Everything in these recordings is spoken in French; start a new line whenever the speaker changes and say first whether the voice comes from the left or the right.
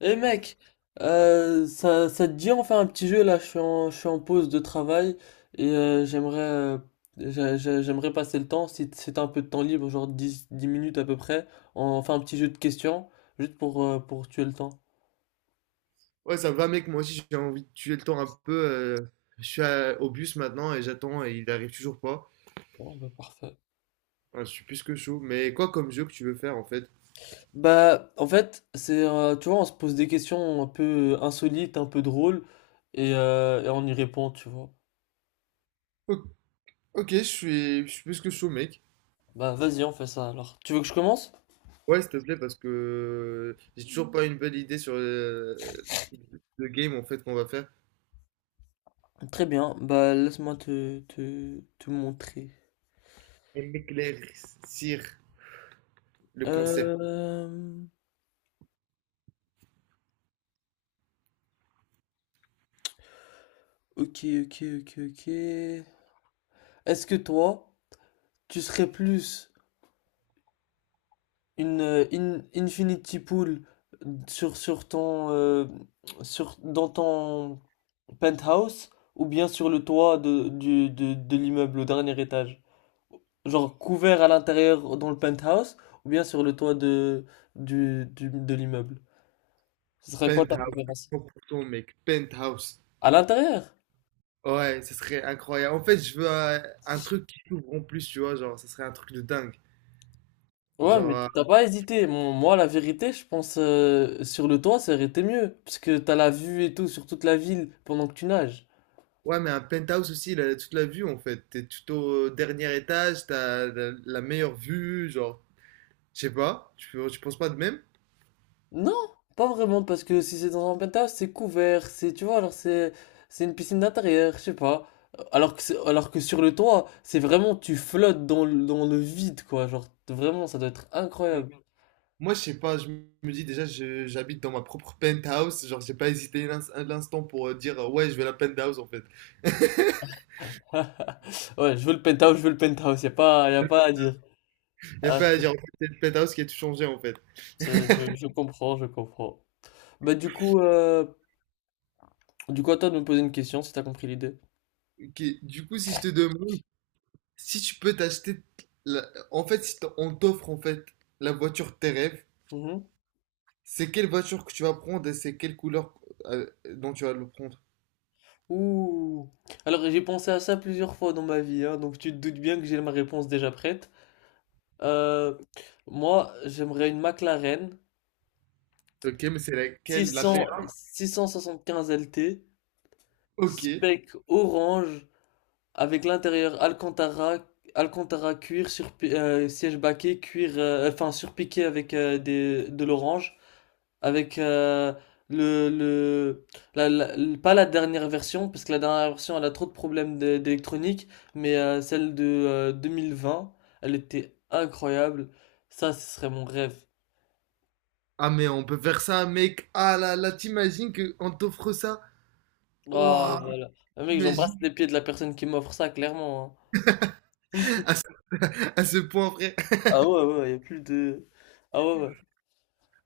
left: Eh mec, ça, ça te dit on fait un petit jeu là, je suis en pause de travail et j'aimerais j'aimerais passer le temps, si t'as un peu de temps libre, genre 10 10 minutes à peu près, on fait un petit jeu de questions, juste pour tuer le temps.
right: Ouais, ça va, mec. Moi aussi, j'ai envie de tuer le temps un peu. Je suis au bus maintenant et j'attends et il arrive toujours pas.
left: Bon, bah parfait.
right: Ouais, je suis plus que chaud. Mais quoi comme jeu que tu veux faire en fait?
left: Bah en fait, c'est tu vois, on se pose des questions un peu insolites, un peu drôles et on y répond, tu vois.
right: O- Ok, je suis plus que chaud, mec.
left: Bah vas-y, on fait ça alors. Tu veux que je commence?
right: Ouais, s'il te plaît, parce que j'ai toujours pas une bonne idée sur le game en fait qu'on va faire.
left: Très bien, bah laisse-moi te montrer.
right: Et m'éclaircir le concept.
left: Euh, ok, ok. Est-ce que toi, tu serais plus une Infinity Pool sur ton, dans ton penthouse ou bien sur le toit de l'immeuble au dernier étage? Genre couvert à l'intérieur dans le penthouse ou bien sur le toit de l'immeuble? Ce serait quoi ta
right: Penthouse,
left: préférence?
right: 100%, mec. Penthouse.
left: À l'intérieur?
right: Ouais, ça serait incroyable. En fait, je veux un truc qui s'ouvre en plus, tu vois. Genre, ça serait un truc de dingue.
left: Ouais,
right: Genre,
left: mais
right: euh,
left: t'as pas hésité. Moi, la vérité, je pense sur le toit, ça aurait été mieux. Parce que t'as la vue et tout sur toute la ville pendant que tu nages.
right: Ouais, mais un penthouse aussi, il a toute la vue en fait. T'es tout au dernier étage, t'as la meilleure vue, genre, je sais pas, tu penses pas de même?
left: Non, pas vraiment, parce que si c'est dans un penthouse, c'est couvert, c'est, tu vois, c'est une piscine d'intérieur, je sais pas. Alors que sur le toit, c'est vraiment, tu flottes dans dans le vide, quoi. Genre, vraiment, ça doit être
right: Mais
left: incroyable.
right: moi, je sais pas, je me dis déjà, j'habite dans ma propre penthouse, genre, j'ai pas hésité un, un instant pour dire, ouais, je veux la penthouse en fait.
left: Ouais, je veux le penthouse, je veux le penthouse, y a pas à dire.
right: J'ai
left: Ah,
right: pas à dire, en fait, c'est le penthouse qui a tout changé en fait.
left: je comprends, je comprends. Bah, du coup, à toi de me poser une question si t'as compris l'idée.
right: Ok, du coup, si je te demande, si tu peux t'acheter, en fait, si t'en- on t'offre en fait la voiture de tes rêves,
left: Mhm.
right: c'est quelle voiture que tu vas prendre et c'est quelle couleur dont tu vas le prendre?
left: Ouh. Alors, j'ai pensé à ça plusieurs fois dans ma vie, hein, donc tu te doutes bien que j'ai ma réponse déjà prête. Euh, Moi, j'aimerais une McLaren
right: Ok, mais c'est laquelle? La
left: 600,
right: P1?
left: 675 LT,
right: Ok.
left: spec orange, avec l'intérieur Alcantara, Alcantara cuir, sur, siège baquet, cuir, enfin surpiqué avec de l'orange, avec le, la- la- le- pas la dernière version, parce que la dernière version elle a trop de d'électronique, mais celle de 2020 elle était incroyable. Ça, ce serait mon rêve.
right: Ah, mais on peut faire ça, mec. Ah là là, t'imagines qu'on t'offre ça?
left: Ah,
right: Waouh,
left: voilà. Ah, mec, j'embrasse
right: imagine
left: les pieds de la personne qui m'offre ça, clairement, hein.
right: à ce point, frère.
left: Ah ouais, ouais, y a plus de. Ah ouais, ouais.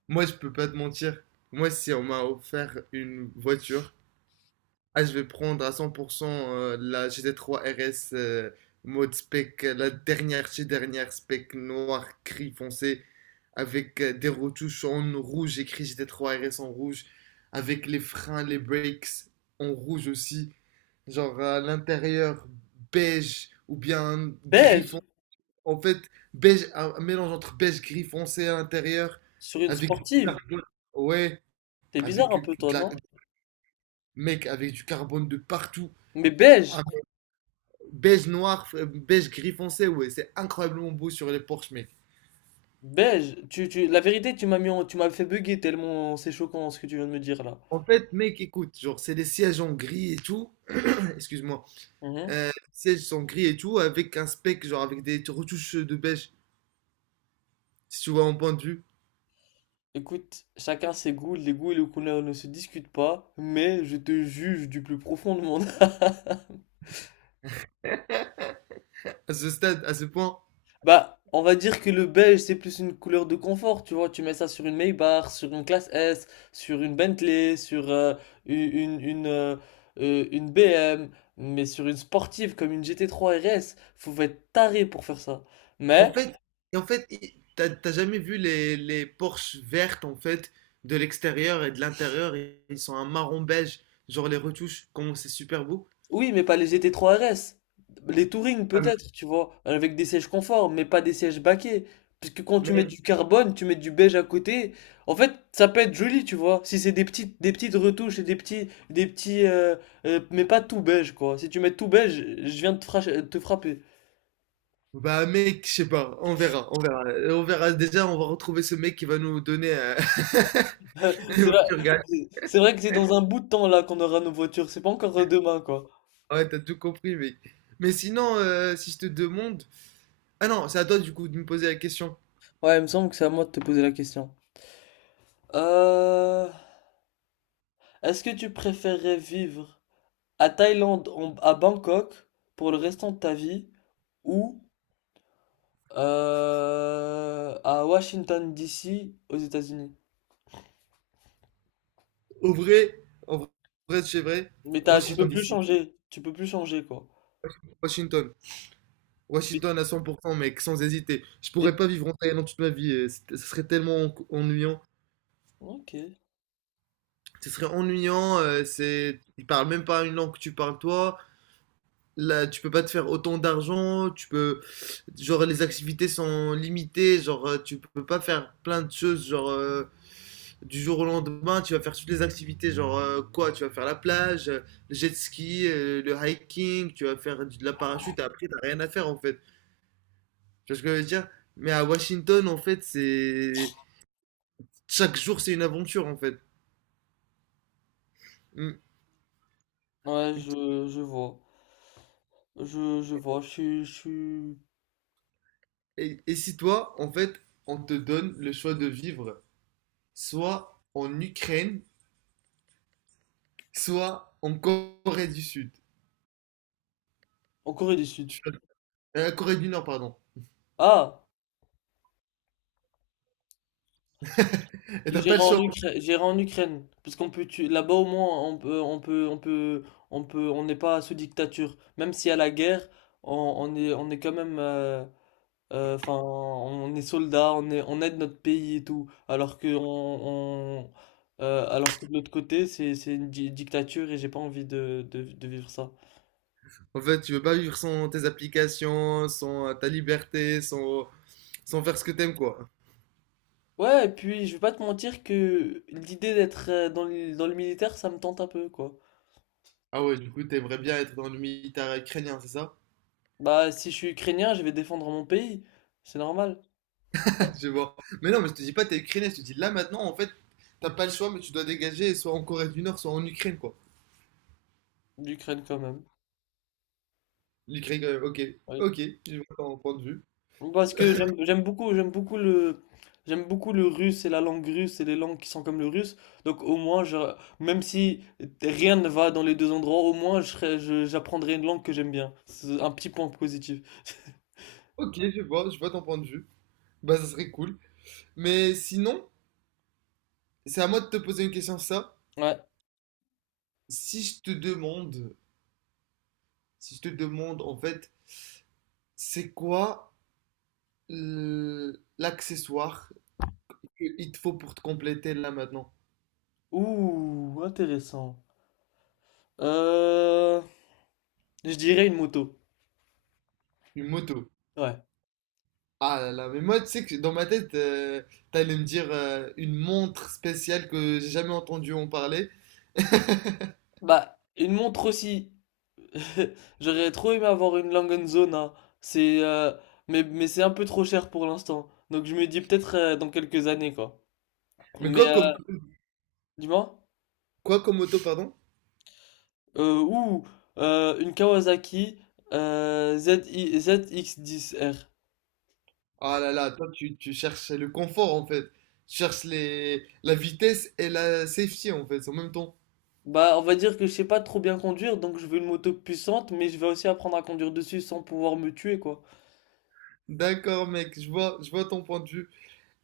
right: Moi, je peux pas te mentir. Moi, si on m'a offert une voiture, ah, je vais prendre à 100% la GT3 RS mode spec, la dernière chez dernière spec noir, gris foncé, avec des retouches en rouge, écrit GT3 RS en rouge, avec les freins, les brakes en rouge aussi. Genre à l'intérieur beige ou bien gris
left: Beige,
right: foncé. En fait, beige, un mélange entre beige gris foncé à l'intérieur
left: sur une
right: avec du
left: sportive.
right: carbone. Ouais,
left: T'es
right: avec
left: bizarre un peu, toi,
right: de la-
left: non?
right: mec, avec du carbone de partout.
left: Mais beige,
right: Un beige noir, beige gris foncé, ouais, c'est incroyablement beau sur les Porsche, mec.
left: beige. Tu... La vérité, tu m'as fait bugger tellement c'est choquant ce que tu viens de me dire là.
right: En fait, mec, écoute, genre, c'est des sièges en gris et tout. Excuse-moi,
left: Mhm.
right: sièges sont gris et tout, avec un spec, genre, avec des retouches de beige, si tu vois mon point de vue.
left: Écoute, chacun ses goûts, les goûts et les couleurs ne se discutent pas, mais je te juge du plus profond de mon âme.
right: À ce stade, à ce point.
left: Bah, on va dire que le beige, c'est plus une couleur de confort, tu vois, tu mets ça sur une Maybach, sur une classe S, sur une Bentley, sur une, une, une, euh, une BM, mais sur une sportive comme une GT3 RS, faut être taré pour faire ça.
right: En
left: Mais
right: fait, et en fait, t'as jamais vu les Porsche vertes, en fait, de l'extérieur et de l'intérieur, ils sont un marron beige, genre les retouches, comment c'est super beau.
left: oui, mais pas les GT3 RS. Les Touring
right: Ah,
left: peut-être, tu vois, avec des sièges confort, mais pas des sièges baquets. Parce que quand tu mets
right: mais,
left: du carbone, tu mets du beige à côté. En fait, ça peut être joli, tu vois. Si c'est des petites retouches et des petits, mais pas tout beige, quoi. Si tu mets tout beige, je viens de te frapper.
right: bah mec, je sais pas, on verra, on verra. On verra, déjà, on va retrouver ce mec qui va nous donner une
left: C'est vrai,
right: voiture gagnante.
left: c'est vrai que c'est dans un bout de temps là qu'on aura nos voitures. C'est pas encore demain, quoi.
right: Ouais, t'as tout compris, mec. Mais sinon, si je te demande... Ah non, c'est à toi, du coup, de me poser la question.
left: Ouais, il me semble que c'est à moi de te poser la question. Euh, Est-ce que tu préférerais vivre à Bangkok pour le restant de ta vie ou à Washington DC aux États-Unis.
right: Au vrai, en vrai, c'est vrai,
left: Mais t'as, tu
right: Washington
left: peux plus
right: DC.
left: changer, tu peux plus changer quoi.
right: Washington.
left: Mais-
right: Washington à 100%, mec, sans hésiter. Je pourrais
left: et-
right: pas vivre en Thaïlande toute ma vie. Ce serait tellement ennuyant.
left: ok,
right: Ce serait ennuyant. C'est, ils parlent même pas une langue que tu parles, toi. Là, tu peux pas te faire autant d'argent. Tu peux, genre, les activités sont limitées. Genre, tu peux pas faire plein de choses. Genre, du jour au lendemain, tu vas faire toutes les activités. Genre, quoi? Tu vas faire la plage, le jet ski, le hiking. Tu vas faire de la parachute. Et après, t'as rien à faire en fait. Tu vois ce que je veux dire? Mais à Washington, en fait, c'est chaque jour, c'est une aventure, en fait. Mm.
left: ouais, je vois, je suis
right: Et si toi, en fait, on te donne le choix de vivre soit en Ukraine, soit en Corée du Sud.
left: en Corée du Sud.
right: Tu- Corée du Nord, pardon.
left: Ah,
right: Et t'as pas le choix.
left: J'irai en Ukraine parce qu'on peut là-bas au moins on peut, on n'est pas sous dictature, même s'il y a la guerre, on est quand même, enfin, on est soldats, on est, on aide notre pays et tout. Alors que de l'autre côté, c'est une dictature et j'ai pas envie de vivre ça.
right: En fait, tu veux pas vivre sans tes applications, sans ta liberté, sans, sans faire ce que t'aimes, quoi.
left: Ouais, et puis je vais pas te mentir que l'idée d'être dans le militaire, ça me tente un peu, quoi.
right: Ah ouais, du coup, t'aimerais bien être dans le militaire ukrainien, c'est ça?
left: Bah, si je suis ukrainien, je vais défendre mon pays. C'est normal. Ouais,
right: Je vois. Mais non, mais je te dis pas t'es ukrainien, je te dis là maintenant, en fait, t'as pas le choix, mais tu dois dégager, soit en Corée du Nord, soit en Ukraine, quoi.
left: l'Ukraine quand même.
right: Ok, ok, je vois ton point de vue.
left: Parce que j'aime beaucoup le russe et la langue russe et les langues qui sont comme le russe. Donc au moins même si rien ne va dans les deux endroits, au moins j'apprendrai une langue que j'aime bien. C'est un petit point positif.
right: Ok, je vois ton point de vue. Bah, ça serait cool. Mais sinon, c'est à moi de te poser une question, ça.
left: Ouais.
right: Si je te demande, si je te demande, en fait, c'est quoi l'accessoire qu'il te faut pour te compléter là maintenant?
left: Ouh, intéressant. Euh, je dirais une moto.
right: Une moto.
left: Ouais.
right: Ah là là, mais moi, tu sais que dans ma tête, t'allais me dire une montre spéciale que j'ai jamais entendu en parler.
left: Bah, une montre aussi. J'aurais trop aimé avoir une Langenzona. C'est mais c'est un peu trop cher pour l'instant. Donc je me dis peut-être dans quelques années quoi.
right: Mais
left: Mais
right: quoi comme,
left: euh, Dis-moi.
right: quoi comme moto, pardon?
left: Euh, ouh, une Kawasaki ZI ZX10R.
right: Ah là là, toi tu cherches le confort en fait. Tu cherches la vitesse et la safety en fait en même temps.
left: Bah, on va dire que je sais pas trop bien conduire, donc je veux une moto puissante, mais je vais aussi apprendre à conduire dessus sans pouvoir me tuer, quoi.
right: D'accord mec, je vois ton point de vue.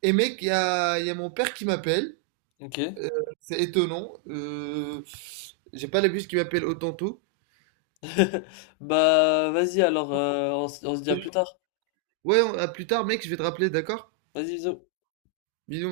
right: Et mec, il y a mon père qui m'appelle.
left: Ok.
right: Euh, c'est étonnant. J'ai pas l'habitude qu'il m'appelle autant tôt.
left: Bah, vas-y alors, on, on se dit à plus tard.
right: Ouais, à plus tard mec, je vais te rappeler, d'accord?
left: Vas-y, bisous.
right: Bisous.